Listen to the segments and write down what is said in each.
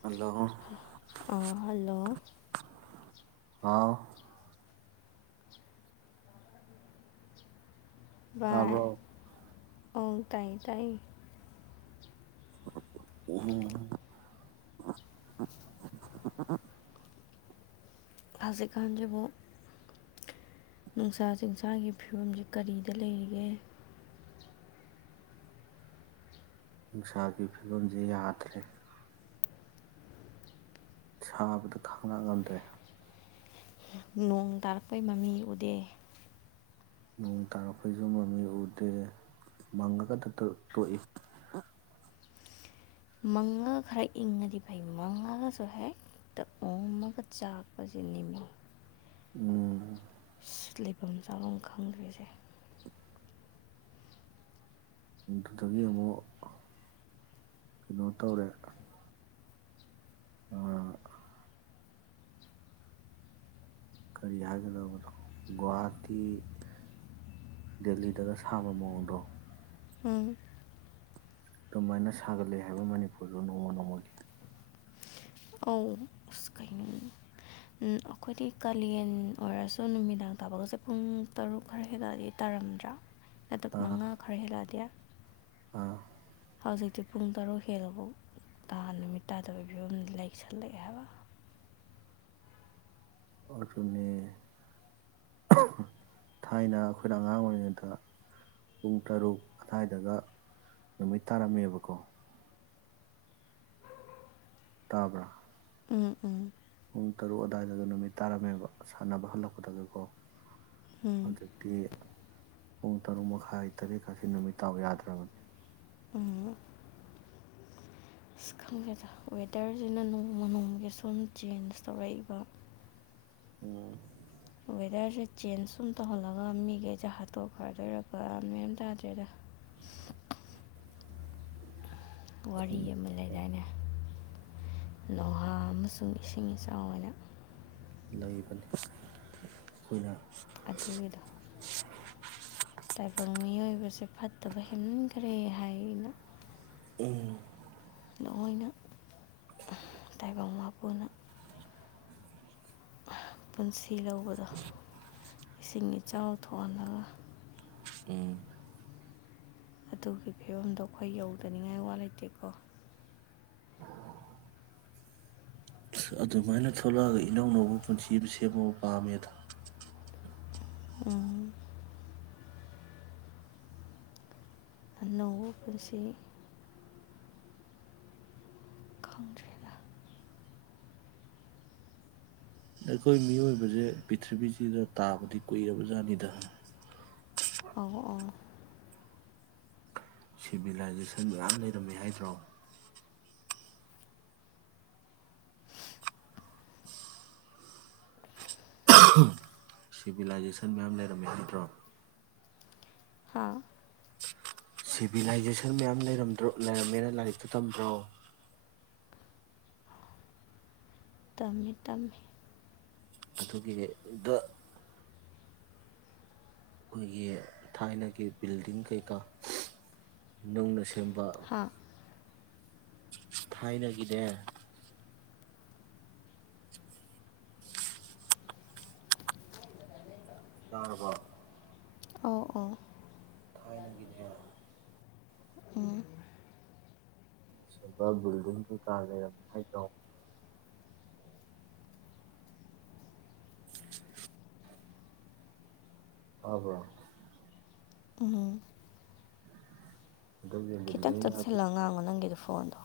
hello hello ꯑꯥꯎ ꯏ ꯇꯥꯕ꯭ꯔꯣ ꯑꯪ ꯇꯥꯏꯌꯦ ꯇꯥꯏꯌꯦ ꯍꯝ ꯐꯥꯖꯤꯛꯀꯥꯟꯗꯕꯨ ꯅꯨꯡꯁꯥ ꯆꯤꯡꯁꯥꯒꯤ ꯐꯤꯕꯝꯁꯦ ꯀꯔꯤꯗ ꯂꯩꯔꯤꯒꯦ ꯅꯨꯡꯁꯥꯒꯤ ꯐꯤꯕꯝꯁꯦ ꯌꯥꯗ꯭ꯔꯦ ꯁꯥꯕꯗ ꯈꯪꯅ ꯉꯝꯗ꯭ꯔꯦ ꯅꯣꯡ ꯇꯥꯔꯛꯄꯩ ꯃꯃꯤ ꯎꯗꯦ ꯅꯣꯡ ꯇꯥꯔꯛꯄꯣꯏꯁꯨ ꯃ ꯃꯤ ꯎꯗꯦ ꯃꯪꯉꯒ ꯇꯣꯛꯏ ꯃꯪꯉꯒ ꯈꯔ ꯏꯪꯉꯗꯤ ꯐꯩ ꯃꯪꯉꯒꯁꯨ ꯍꯦꯛꯛꯇ ꯑꯣꯝꯃꯒ ꯆꯥꯛꯄꯁꯦ ꯅꯤꯃꯤꯨ ꯎꯝ ꯂꯩꯐꯝ ꯆꯥꯐꯝ ꯈꯪꯗ꯭ꯔꯤꯁꯦ ꯑꯗꯨꯗꯨꯗꯒꯤ ꯑꯃꯨꯛ ꯀꯩꯅꯣ ꯇꯧꯔꯦ ꯑꯝ ꯀꯔꯤ ꯍꯥꯏꯒꯗꯕꯅꯣ ꯒꯨꯍꯥꯇꯤ ꯗꯦꯜꯂꯤꯗꯒ ꯁꯥꯝꯕ ꯃꯑꯣꯡꯗꯣ ꯎꯝ ꯑꯗꯨꯃꯥꯏꯅ ꯁꯥꯒꯠꯂꯦ ꯍꯥꯏꯕ ꯃꯅꯤꯄꯨꯔꯁꯨ ꯅꯣꯡꯃ ꯅꯣꯡꯃꯒꯤ ꯑꯧ ꯑꯁ ꯀ ꯑꯩꯈꯣꯏꯗꯤ ꯀꯥꯂꯦꯟ ꯑꯣꯏꯔꯁꯨ ꯅꯨꯃꯤꯗꯥꯡ ꯇꯥꯕꯒꯁꯦ ꯄꯨꯡ ꯇꯔꯨꯛ ꯈꯔ ꯍꯗꯗꯤ ꯇꯥꯔꯝꯗ꯭ꯔꯥ ꯂꯇ ꯑꯥ ꯃꯉꯥ ꯈꯔ ꯍꯦꯜꯂꯛꯑꯗꯤ ꯑꯥ ꯍꯧꯖꯤꯛꯇꯤ ꯄꯨꯡ ꯇꯔꯨꯛ ꯍꯦꯜꯂꯐꯥꯎ ꯇꯥ ꯅꯨꯃꯤꯠ ꯇꯥꯗꯕꯒꯤ ꯐꯤꯕꯝꯗ ꯂꯩꯁꯜꯂꯛꯑꯦ ꯍꯥꯏꯕ ꯑꯗꯨꯅꯦ ꯊꯥꯏꯅ ꯑꯩꯈꯣꯏꯅ ꯑꯉꯥꯡ ꯑꯣꯏꯔꯤꯉꯩꯗ ꯄꯨꯡ ꯇꯔꯨꯛ ꯑꯗꯨꯋꯥꯏꯗꯗ ꯅꯨꯃꯤꯠ ꯇꯥꯔꯝꯃꯦꯕꯀꯣ ꯇꯥꯕ꯭ꯔꯥ ꯎꯝ ꯎꯝ ꯄꯨꯡ ꯇꯔꯨꯛ ꯑꯗꯨꯋꯥꯏꯗ ꯅꯨꯃꯤꯠ ꯇꯥꯔꯝꯃꯦꯕ ꯁꯥꯟꯅꯕ ꯍꯜꯂꯛꯄꯗꯒꯤꯀꯣ ꯎꯝ ꯑꯗꯨꯗꯛꯇꯤ ꯄꯨꯡ ꯇꯔꯨꯛ ꯃꯈꯥꯏ ꯇꯔꯦꯠ ꯑꯁꯤ ꯑꯁꯤ ꯅꯨꯃꯤꯠ ꯇꯥꯕ ꯌꯥꯗ꯭ꯔꯕꯅꯤ ꯑ ꯑꯁ ꯈꯪꯒꯦꯗ ꯋꯦꯗꯔꯁꯤꯅ ꯅꯣꯡꯃ ꯅꯣꯡꯃꯒꯤ ꯁꯨꯝ ꯆꯦꯟꯖ ꯇꯧꯔꯛꯏꯕ ꯎꯝ ꯋꯦꯗꯔꯁꯦ ꯆꯦꯟꯖ ꯁꯨꯝ ꯇꯧꯍꯜꯂꯒ ꯃꯤꯈꯩꯁꯦ ꯍꯥꯠꯇꯣꯛꯈ꯭ꯔ ꯗꯣꯏꯔꯥ ꯒꯌ꯭ꯥꯟ ꯃꯦꯅ ꯇꯥꯗ꯭ꯔꯦꯗ ꯋꯥꯔꯤ ꯑꯃ ꯂꯩꯗꯥꯏꯅ ꯂꯣꯍꯥ ꯑꯃꯁꯨꯡ ꯏꯁꯤꯡ ꯏꯆꯥꯎ ꯑꯣꯏꯅ ꯂꯩꯕꯅꯤ ꯑꯩꯈꯣꯏꯅ ꯑꯗꯨꯒꯤꯗ ꯇꯥꯏꯕꯪ ꯃꯤꯑꯣꯏꯕꯁꯦ ꯐꯠꯇꯕ ꯍꯦꯃꯟꯈ꯭ꯔꯦ ꯍꯥꯏ ꯑꯩꯅ ꯎꯝ ꯊꯥꯑꯣꯏꯅ ꯇꯥꯏꯕꯪ ꯃꯄꯨꯅ ꯄꯨꯟꯁꯤ ꯁꯤꯂꯧꯕꯗꯣ ꯏꯁꯤꯡ ꯏꯆꯥꯎ ꯊꯣꯛꯍꯜꯂꯒ ꯎꯝ ꯑꯗꯨꯒꯤ ꯐꯤꯕꯝꯗꯣ ꯑꯩꯈꯣꯏ ꯌꯧꯗꯅꯤꯡꯉꯥꯏ ꯋꯥ ꯂꯩꯇꯦꯀꯣ ꯑꯗꯨꯃꯥꯏꯅ ꯊꯣꯛꯂꯛꯑꯒ ꯏꯅꯧꯅꯧꯕ ꯄꯨꯟꯁꯤ ꯑꯃ ꯁꯦꯝꯃꯕ ꯄꯥꯝꯃꯦꯗ ꯎꯝ ꯑꯅꯧꯕꯥ ꯄꯨꯟꯁꯤ ꯈꯪꯗ꯭ꯔꯦꯗꯥ ꯑꯩꯈꯣꯏ ꯃꯤꯑꯣꯏꯕꯁꯦ ꯄꯤꯔꯤꯊꯤꯕꯤꯁꯤꯗꯥ ꯇꯥꯕꯗꯤ ꯀꯨꯏꯔꯕ ꯖꯥꯠꯅꯤꯗ ꯑꯣ ꯑꯣ ꯁꯤꯚꯤꯂꯥꯏꯖꯦꯁꯟ ꯃꯌꯥꯝ ꯂꯩꯔꯝꯃꯤ ꯍꯥꯏꯗ꯭ꯔꯣ ꯁꯤꯚꯤꯂꯥꯏꯖꯦꯁꯟ ꯃꯌꯥꯝ ꯂꯩꯔꯝꯃꯦ ꯍꯥꯏꯗ꯭ꯔꯣ ꯍꯥ ꯁꯤꯚꯤꯂꯥꯏꯖꯦꯁꯟ ꯃꯌꯥꯝ ꯂꯩꯗ꯭ꯔ ꯂꯩꯔꯝꯃꯦꯅ ꯂꯥꯏꯔꯤꯛꯇ ꯇꯝꯕ꯭ꯔꯣ ꯇꯝꯃꯦ ꯇꯝꯃꯦ ꯑꯗꯨꯒꯤ ꯗ ꯑꯩꯈꯣꯏꯒꯤ ꯊꯥꯏꯅꯒꯤ ꯕꯤꯜꯗꯤꯡ ꯀꯩꯀꯥ ꯅꯧꯅ ꯁꯦꯝꯕ ꯍꯥ ꯊꯥꯏꯅꯥꯗꯒꯤꯅꯦ ꯌꯔꯕꯣ ꯑꯣ ꯑꯣ ꯊꯥꯏꯅ ꯒꯤꯅꯦ ꯎꯝ ꯑꯩꯅꯆꯤꯡꯕ ꯕꯤꯜꯗꯤꯡꯗꯨ ꯀꯥ ꯂꯩꯔꯝꯃꯤ ꯍꯥꯏꯈ꯭ꯔꯣ ꯑꯕꯣ ꯎꯝ ꯑꯗꯨꯒꯤ ꯈꯤꯇꯪ ꯕꯤꯜꯗꯤꯡ ꯍꯥꯏꯗꯤ ꯆꯪꯁꯤꯜꯂꯛꯑꯣ ꯑ ꯉꯥꯡꯉꯣ ꯅꯪꯒꯤꯗꯣ ꯐꯣꯟꯗ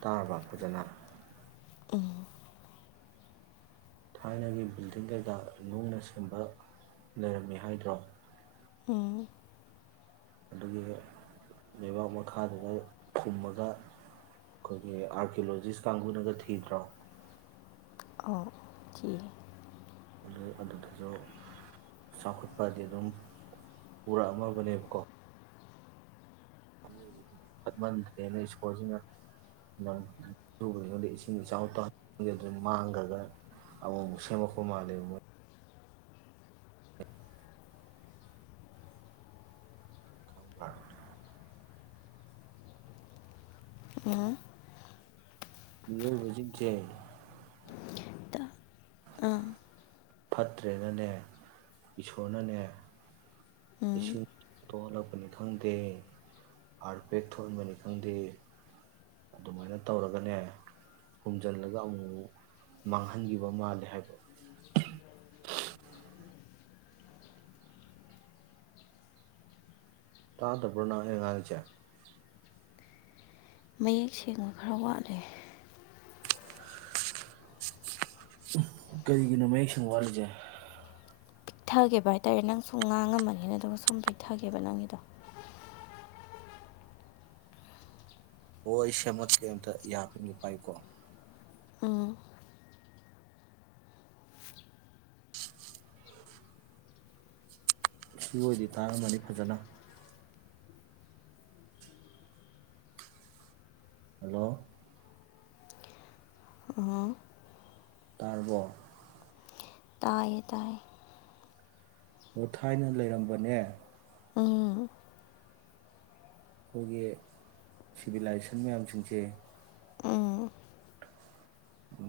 ꯇꯥꯔꯕ ꯐꯖꯅ ꯎꯝ ꯊꯥꯏꯅꯒꯤ ꯕꯤꯜꯗꯤꯡꯗꯨꯗ ꯅꯨꯡꯅ ꯁꯦꯝꯕ ꯂꯩꯔꯝꯃꯤ ꯍꯥꯏꯗ꯭ꯔꯣ ꯎꯝ ꯑꯗꯨꯒꯤ ꯂꯩꯕꯥꯛ ꯃꯈꯥꯗꯨꯗ ꯈꯨꯝꯃꯒ ꯑꯩꯈꯣꯏꯒꯤ ꯑꯥꯔꯀꯤꯌꯣꯂꯣꯖꯤꯁ ꯀꯥꯡꯕꯨꯅꯒ ꯊꯤꯗ꯭ꯔꯣ ꯑꯣ ꯊ ꯑꯗꯨ ꯑꯗꯨꯗꯁꯨ ꯆꯥꯎꯈꯠꯄꯗꯤ ꯑꯗꯨꯝ ꯄꯨꯔꯛꯑꯝꯃꯕꯅꯦꯕꯀꯣ ꯐꯠꯃꯟꯗ꯭ꯔꯦꯅ ꯏꯁꯀꯣꯔꯜꯁꯤꯅꯨꯕꯉꯣꯟꯗ ꯏꯁꯤꯡ ꯏꯆꯥꯎ ꯇꯖꯗꯅ ꯃꯥꯡꯈ꯭ꯔꯒ ꯑꯃꯨꯛ ꯑꯃꯨꯛ ꯁꯦꯝꯃꯛꯄ ꯃꯥꯜꯂꯦꯕ ꯃꯣꯏ ꯈꯪ ꯑ‌ꯣ ꯃꯤꯑꯣ ꯖꯤꯁꯦ ꯑꯥ ꯐꯠꯇ꯭ꯔꯦꯅꯅꯦ ꯏꯁꯣꯔꯅꯅꯦ ꯎꯝ ꯄꯣꯞ ꯊꯣꯛꯅꯤ ꯈꯪꯗꯦ ꯑꯥꯔ ꯄꯦꯛ ꯊꯣꯛꯍꯟꯕꯅꯤ ꯈꯪꯗꯦ ꯑꯗꯨꯃꯥꯏꯅ ꯇꯧꯔꯒꯅꯦ ꯍꯨꯝꯖꯤꯜꯂꯒ ꯑꯃꯨꯛ ꯃꯥꯡꯍꯟꯈꯤꯕ ꯃꯥꯜꯂꯦ ꯍꯥꯏꯕ ꯇꯥꯇ ꯄꯨꯅ ꯌꯦ ꯉꯉꯆꯦ ꯃꯌꯦꯛ ꯁꯦꯡꯕ ꯈꯔ ꯋꯥꯠꯂꯦ ꯀꯔꯤꯒꯤꯅꯣ ꯃꯌꯦꯛ ꯁꯦꯡ ꯋꯥꯠꯂꯤꯁꯦ ꯄꯤꯛꯊꯒꯦꯕ ꯍꯥꯏꯇꯥꯔꯦ ꯅꯪ ꯁꯨꯝ ꯉꯥꯡꯉꯝꯃꯅꯤꯅ ꯑꯗꯨꯒꯝ ꯁꯨꯝ ꯄꯤꯛꯊꯒꯦꯕ ꯅꯪꯒꯤꯗꯣ ꯑꯣ ꯑꯩ ꯁꯦꯝꯃꯛꯀꯦ ꯑꯝꯇ ꯌꯥꯕꯒ ꯄꯥꯏꯀꯣ ꯑ ꯐ ꯑꯣꯏꯗꯤ ꯇꯥꯔꯝꯃꯅꯤ ꯐꯖꯅ ꯍꯜꯂꯣ ꯎꯝ ꯇꯥꯔꯕꯣ ꯇꯌꯦ ꯇꯥꯏ ꯑꯣ ꯊꯥꯏꯅ ꯂꯩꯔꯝꯕꯅꯦ ꯎꯝ ꯑꯩꯈꯣꯏꯒꯤ ꯁꯤꯚꯤꯂꯥꯏꯖꯦꯁꯟ ꯃꯌꯥꯝꯁꯤꯡꯁꯦ ꯎꯝ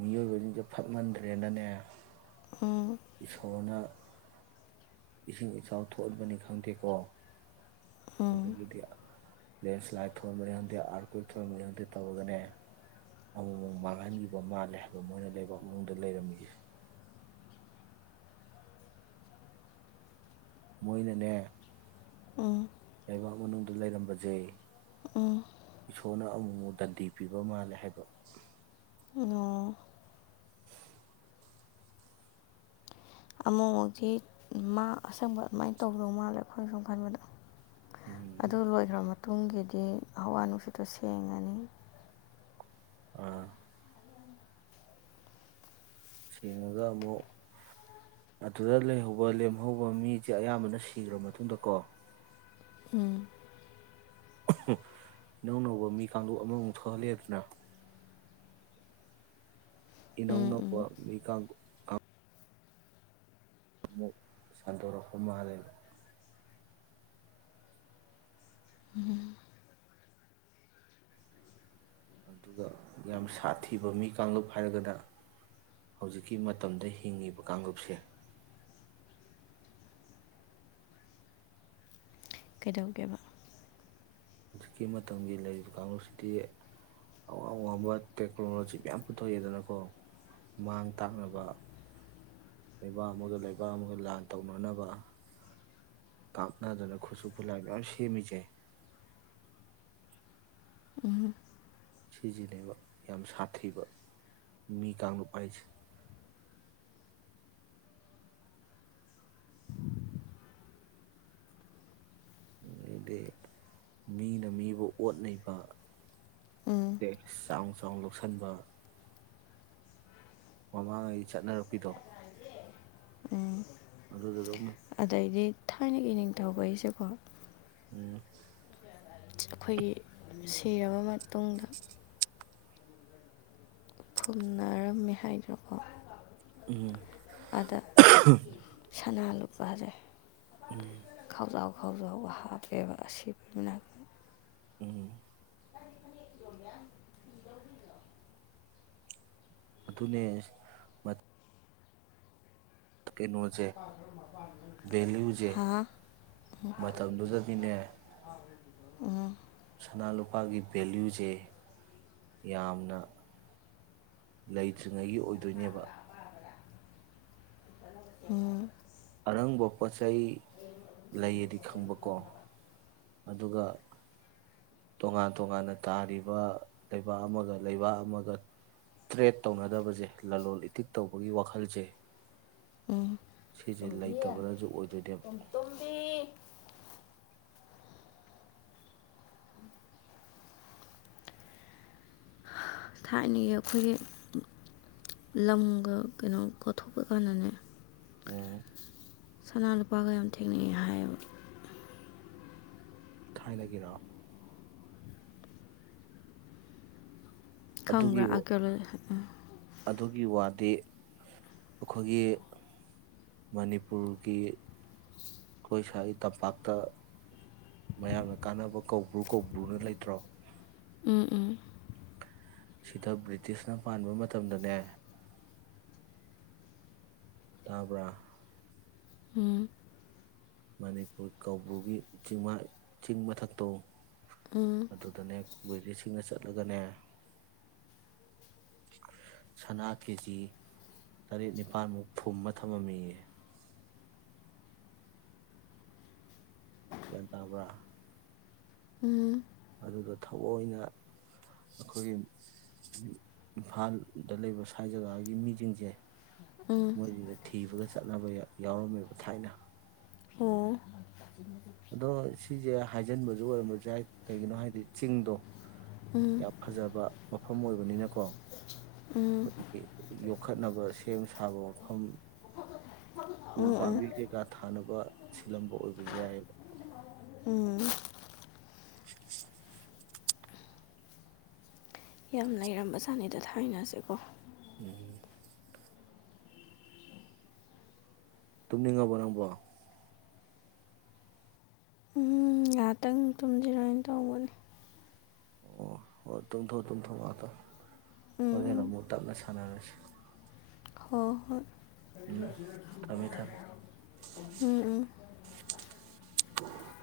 ꯃꯤꯑꯣꯏꯕꯁꯤꯡꯁꯦ ꯐꯛꯃꯟꯗ꯭ꯔꯦꯅꯅꯦ ꯎꯝ ꯏꯁꯣꯔꯅ ꯏꯁꯤꯡ ꯏꯆꯥꯎ ꯊꯣꯛꯍꯟꯕꯅꯤ ꯈꯪꯗꯦꯀꯣ ꯎꯝ ꯗꯤꯌꯥ ꯂꯦꯟꯁ꯭ꯂꯥꯏꯠ ꯊꯣꯟꯍꯟꯕꯅꯤ ꯈꯪꯗꯦ ꯑꯥꯔ ꯀ꯭ꯋꯤꯛ ꯊꯣꯟꯟꯕꯅꯤ ꯌꯥ ꯈꯪꯗꯦ ꯇꯧꯔꯒꯅꯦ ꯑꯃꯨꯛ ꯑꯃꯨꯛ ꯃꯥꯡꯍꯟꯈꯤꯕ ꯃꯥꯜꯂꯦ ꯍꯥꯏꯕ ꯃꯣꯏꯅ ꯂꯩꯕꯥꯛ ꯃꯅꯨꯡꯗ ꯂꯩꯔꯝꯃꯤꯁꯦ ꯃꯣꯏꯅꯅꯦ ꯎꯝ ꯂꯩꯕꯥꯛ ꯃꯅꯨꯡꯗ ꯂꯩꯔꯝꯕꯁꯦ ꯎꯝ ꯑꯦꯁꯣꯔꯅ ꯑꯃꯨꯛ ꯑꯃꯨꯛ ꯗꯟꯗꯤ ꯄꯤꯕ ꯃꯥꯜꯂꯦ ꯍꯥꯏꯕ ꯑꯣ ꯑꯃꯨꯛꯤ ꯃꯥ ꯑꯁꯪꯕ ꯑꯗꯨꯃꯥꯏꯅ ꯇꯧꯗꯧ ꯃꯥꯜꯂꯦ ꯑꯩꯈꯣꯏꯅ ꯁꯨꯝ ꯈꯟꯕꯗꯣ ꯎꯝ ꯑꯗꯨ ꯂꯣꯏꯈ꯭ꯔ ꯃꯇꯨꯡ ꯇꯨꯡꯒꯤꯗꯤ ꯍꯋꯥ ꯅꯨꯡꯁꯤꯠꯇꯣ ꯁꯦꯡꯉꯅꯤ ꯑ ꯁꯦꯡꯉꯒ ꯑꯃꯨꯛ ꯑꯗꯨꯗ ꯂꯩꯍꯧꯕ ꯂꯦꯝꯍꯧꯕ ꯃꯤꯁꯦ ꯑꯌꯥꯝꯕꯅ ꯁꯤꯈ꯭ꯔ ꯃꯇꯨꯡꯗꯀꯣ ꯎꯝ ꯏꯅꯧꯅꯧꯕ ꯃꯤ ꯀꯥꯡ ꯑꯃꯃꯨꯛ ꯊꯣꯛꯍꯜꯂꯦꯗꯅ ꯏꯅꯧ ꯎꯝ ꯎꯝ ꯅꯧꯕ ꯃꯤ ꯀꯥꯡ ꯑ ꯛ ꯁꯥꯟꯗꯔꯍꯨꯝ ꯃꯥꯥꯗꯦꯕ ꯑꯗꯨꯒ ꯌꯥꯝ ꯁꯥꯊꯤꯕ ꯃꯤ ꯀꯥꯡꯂꯨꯞ ꯍꯥꯏꯔꯒꯅ ꯍꯧꯖꯤꯛꯀꯤ ꯃꯇꯝꯗ ꯍꯤꯡꯉꯤꯕ ꯀꯥꯡꯂꯨꯞꯁꯦ ꯀꯩꯗꯧꯒꯦꯕ ꯍꯧꯖꯤꯛꯀꯤ ꯃꯇꯝꯒꯤ ꯂꯩꯔꯤꯕ ꯀꯥꯡꯁꯤꯗꯤ ꯑꯋꯥꯡ ꯑꯋꯥꯡꯕ ꯇꯦꯛꯅꯣꯂꯣꯖꯤ ꯃꯌꯥꯝ ꯄꯨꯊꯣꯛꯑꯦꯗꯅꯀꯣ ꯃꯥꯡ ꯇꯥꯛꯅꯕ ꯂꯩꯕꯥꯛ ꯑꯃꯒ ꯂꯩꯕꯥꯛ ꯑꯃꯒ ꯂꯥꯟ ꯇꯧꯅꯅꯕ ꯀꯥꯞꯅꯗꯅ ꯈꯨꯠꯁꯨ ꯈꯨꯠꯂꯥꯏ ꯃꯌꯥꯝ ꯁꯦꯝꯃꯤꯁꯦ ꯎꯝ ꯁꯤꯖꯤꯟꯅꯕ ꯌꯥꯝ ꯁꯥꯊꯤꯕ ꯃꯤ ꯀꯥꯡꯂꯨꯞ ꯍꯥꯏꯁꯦ ꯑꯗꯩꯗꯤ ꯃꯤꯅ ꯃꯤꯕꯨ ꯑꯣꯠꯅꯩꯕ ꯎꯝ ꯆ ꯑꯃꯨꯛ ꯂꯧꯁꯤꯟꯕ ꯃꯃꯥꯡꯉꯩ ꯆꯠꯅꯔꯛꯄꯤꯗꯣ ꯎꯝ ꯑꯗꯨꯗꯣ ꯑꯗꯨꯝ ꯊꯥꯏꯅꯒꯤ ꯅꯤꯡꯊꯧ ꯀꯩꯁꯦꯀꯣ ꯎꯝ ꯑꯩꯈꯣꯏꯒꯤ ꯁꯤꯔꯕ ꯃꯇꯨꯡꯗ ꯐꯨꯝꯅꯔꯝꯃꯦ ꯍꯥꯏꯗ꯭ꯔꯣꯀꯣ ꯎꯝ ꯊꯅꯥ ꯂꯨꯄꯔꯦ ꯎꯝ ꯈꯥꯎꯖꯥꯎ ꯈꯥꯎꯖꯥꯎꯕ ꯍꯥꯞꯦꯕ ꯑꯁꯤꯕꯅꯥ ꯎ ꯌ ꯑꯗꯨꯅꯦ ꯀꯩꯅꯣ ꯁꯦ ꯚꯦꯂꯨꯁꯦ ꯍꯥ ꯃꯇꯝꯗꯨꯗꯗꯤꯅꯦ ꯑ ꯁꯅꯥ ꯂꯨꯄꯥꯒꯤ ꯚꯦꯂꯨꯁꯦ ꯌꯥꯝꯅ ꯂꯩꯇ꯭ꯔꯤꯉꯩꯒꯤ ꯑꯣꯏꯗꯣꯏꯅꯦꯕ ꯎꯝ ꯔꯪꯕꯄꯁꯥꯏ ꯂꯩꯑꯗꯤ ꯈꯪꯕꯀꯣ ꯑꯗꯨꯒ ꯇꯣꯉꯥꯟ ꯇꯣꯉꯥꯟꯅ ꯇꯥꯔꯤꯕ ꯂꯩꯕꯥꯛ ꯑꯃꯒ ꯂꯩꯕꯥꯛ ꯑꯃꯒ ꯇ꯭ꯔꯦꯠ ꯇꯧꯅꯗꯕꯁꯦ ꯂꯂꯣꯟꯣ ꯏꯇꯤꯛ ꯇꯧꯕꯒꯤ ꯋꯥꯈꯜꯁꯦ ꯎꯝ ꯁꯤꯁꯦ ꯇꯨꯝꯕꯤ ꯍ ꯂꯩꯇꯕꯅꯁꯨ ꯑꯣꯏꯗꯣꯏꯅꯦꯕ ꯇꯕꯤ ꯊꯥꯏꯅꯒꯤ ꯑꯩꯈꯣꯏꯒꯤ ꯂꯝꯒ ꯀꯩꯅꯣ ꯀꯠꯊꯣꯛꯄ ꯀꯥꯟꯗꯅꯦ ꯎꯝ ꯁꯅꯥ ꯂꯨꯄꯥꯒ ꯌꯥꯝ ꯊꯦꯡꯅꯩ ꯍꯥꯏꯌꯦꯕ ꯊꯥꯏꯅꯗꯒꯤꯔꯑꯣ ꯈꯪꯕ꯭ꯔꯥ ꯑꯗꯨꯒꯤ ꯑꯀ ꯗꯤ ꯑꯩꯈꯣꯏꯒꯤ ꯃꯅꯤꯄꯨꯔꯒꯤ ꯑꯩꯈꯣꯏ ꯁ꯭ꯋꯥꯏ ꯇꯝꯄꯥꯛꯇ ꯃꯌꯥꯝꯅ ꯀꯥꯟꯅꯕ ꯀꯧꯕ꯭ꯔꯨ ꯀꯧꯕ꯭ꯔꯨꯅ ꯂꯩꯇ꯭ꯔꯣ ꯎꯝ ꯎꯝ ꯁꯤꯗ ꯕ꯭ꯔꯤꯇꯤꯁꯅ ꯄꯥꯟꯕ ꯃꯇꯝꯗꯅꯦ ꯇꯥꯕ꯭ꯔ ꯎꯝ ꯃꯅꯤꯄꯨꯔ ꯀꯧꯕꯨꯒꯤ ꯆꯤꯡ ꯆꯤꯡ ꯃꯊꯛꯇꯣ ꯎꯝ ꯑꯗꯨꯗꯅꯦ ꯕ꯭ꯔꯤꯇꯤꯁꯁꯤꯡꯅ ꯆꯠꯂꯒꯅꯦ ꯁꯅꯥ ꯀꯦꯖꯤ ꯇꯔꯦꯠ ꯅꯤꯄꯥꯜꯃꯨꯛ ꯐꯨꯝꯕ ꯊꯝꯃꯝꯃꯤ ꯌꯦ ꯇꯕ꯭ꯔꯥ ꯎꯝ ꯑꯗꯨꯗ ꯊꯑꯣꯏꯅ ꯑꯩꯈꯣꯏꯒꯤ ꯏꯝꯐꯥꯜꯗ ꯂꯩꯕ ꯁ꯭ꯋꯥꯥꯏ ꯖꯒꯥꯒꯤ ꯃꯤꯁꯤꯡꯁꯦ ꯎꯝ ꯃꯗ ꯊ ꯀ ꯆꯠꯅꯕ ꯌꯥꯎꯔꯝꯃꯦ ꯕ ꯊꯥꯏꯅ ꯍ ꯑꯗꯣ ꯁꯤꯁꯦ ꯍꯥꯏꯖꯤꯟꯕꯁꯨ ꯑꯣꯏꯔꯝꯝꯕꯁꯨꯦ ꯀꯩꯒꯤꯅꯣ ꯍꯥꯏꯗꯤ ꯆꯤꯡꯗꯣ ꯎꯝ ꯌꯥꯝ ꯐꯖꯕ ꯃꯐꯝ ꯑꯣꯏꯕꯅꯤꯅꯀꯣ ꯎꯝ ꯍꯧꯖꯤ ꯌꯣꯛ ꯌꯈꯠꯅꯕ ꯁꯦꯝ ꯁꯥꯕ ꯃꯐꯝ ꯎ ꯎꯝ ꯎꯝ ꯄꯃꯤ ꯀꯦ ꯀꯥꯊ ꯅꯄꯥ ꯁꯤꯜꯂꯝꯕ ꯑꯣꯏꯕꯁꯨ ꯌꯥꯏ ꯎꯝ [inaudible] ꯌꯥꯝ ꯂꯩꯔꯝꯕ ꯆꯥꯅꯤꯗ ꯊꯥꯏꯅꯁꯦꯀꯣ ꯎꯝ ꯇꯨꯝꯅꯤꯡ ꯉꯥ ꯕꯣ ꯎꯝ ꯉꯥꯏꯍꯥꯛꯇꯪ ꯇꯨꯝꯁꯤꯔꯅ ꯇꯧꯕꯅꯤ ꯑꯣ ꯑꯣ ꯇꯨꯝꯊꯣ ꯇꯨꯝꯊꯣ ꯃꯥꯊꯣ ꯎꯝ ꯎꯝ ꯍꯅ ꯃꯨ ꯇꯝꯅ ꯁꯥꯟꯅꯥꯔꯁ ꯍꯣꯏ ꯎꯝ ꯊꯝꯃꯦ ꯊꯝꯃꯦ ꯍꯣꯏ ꯎꯝ ꯎ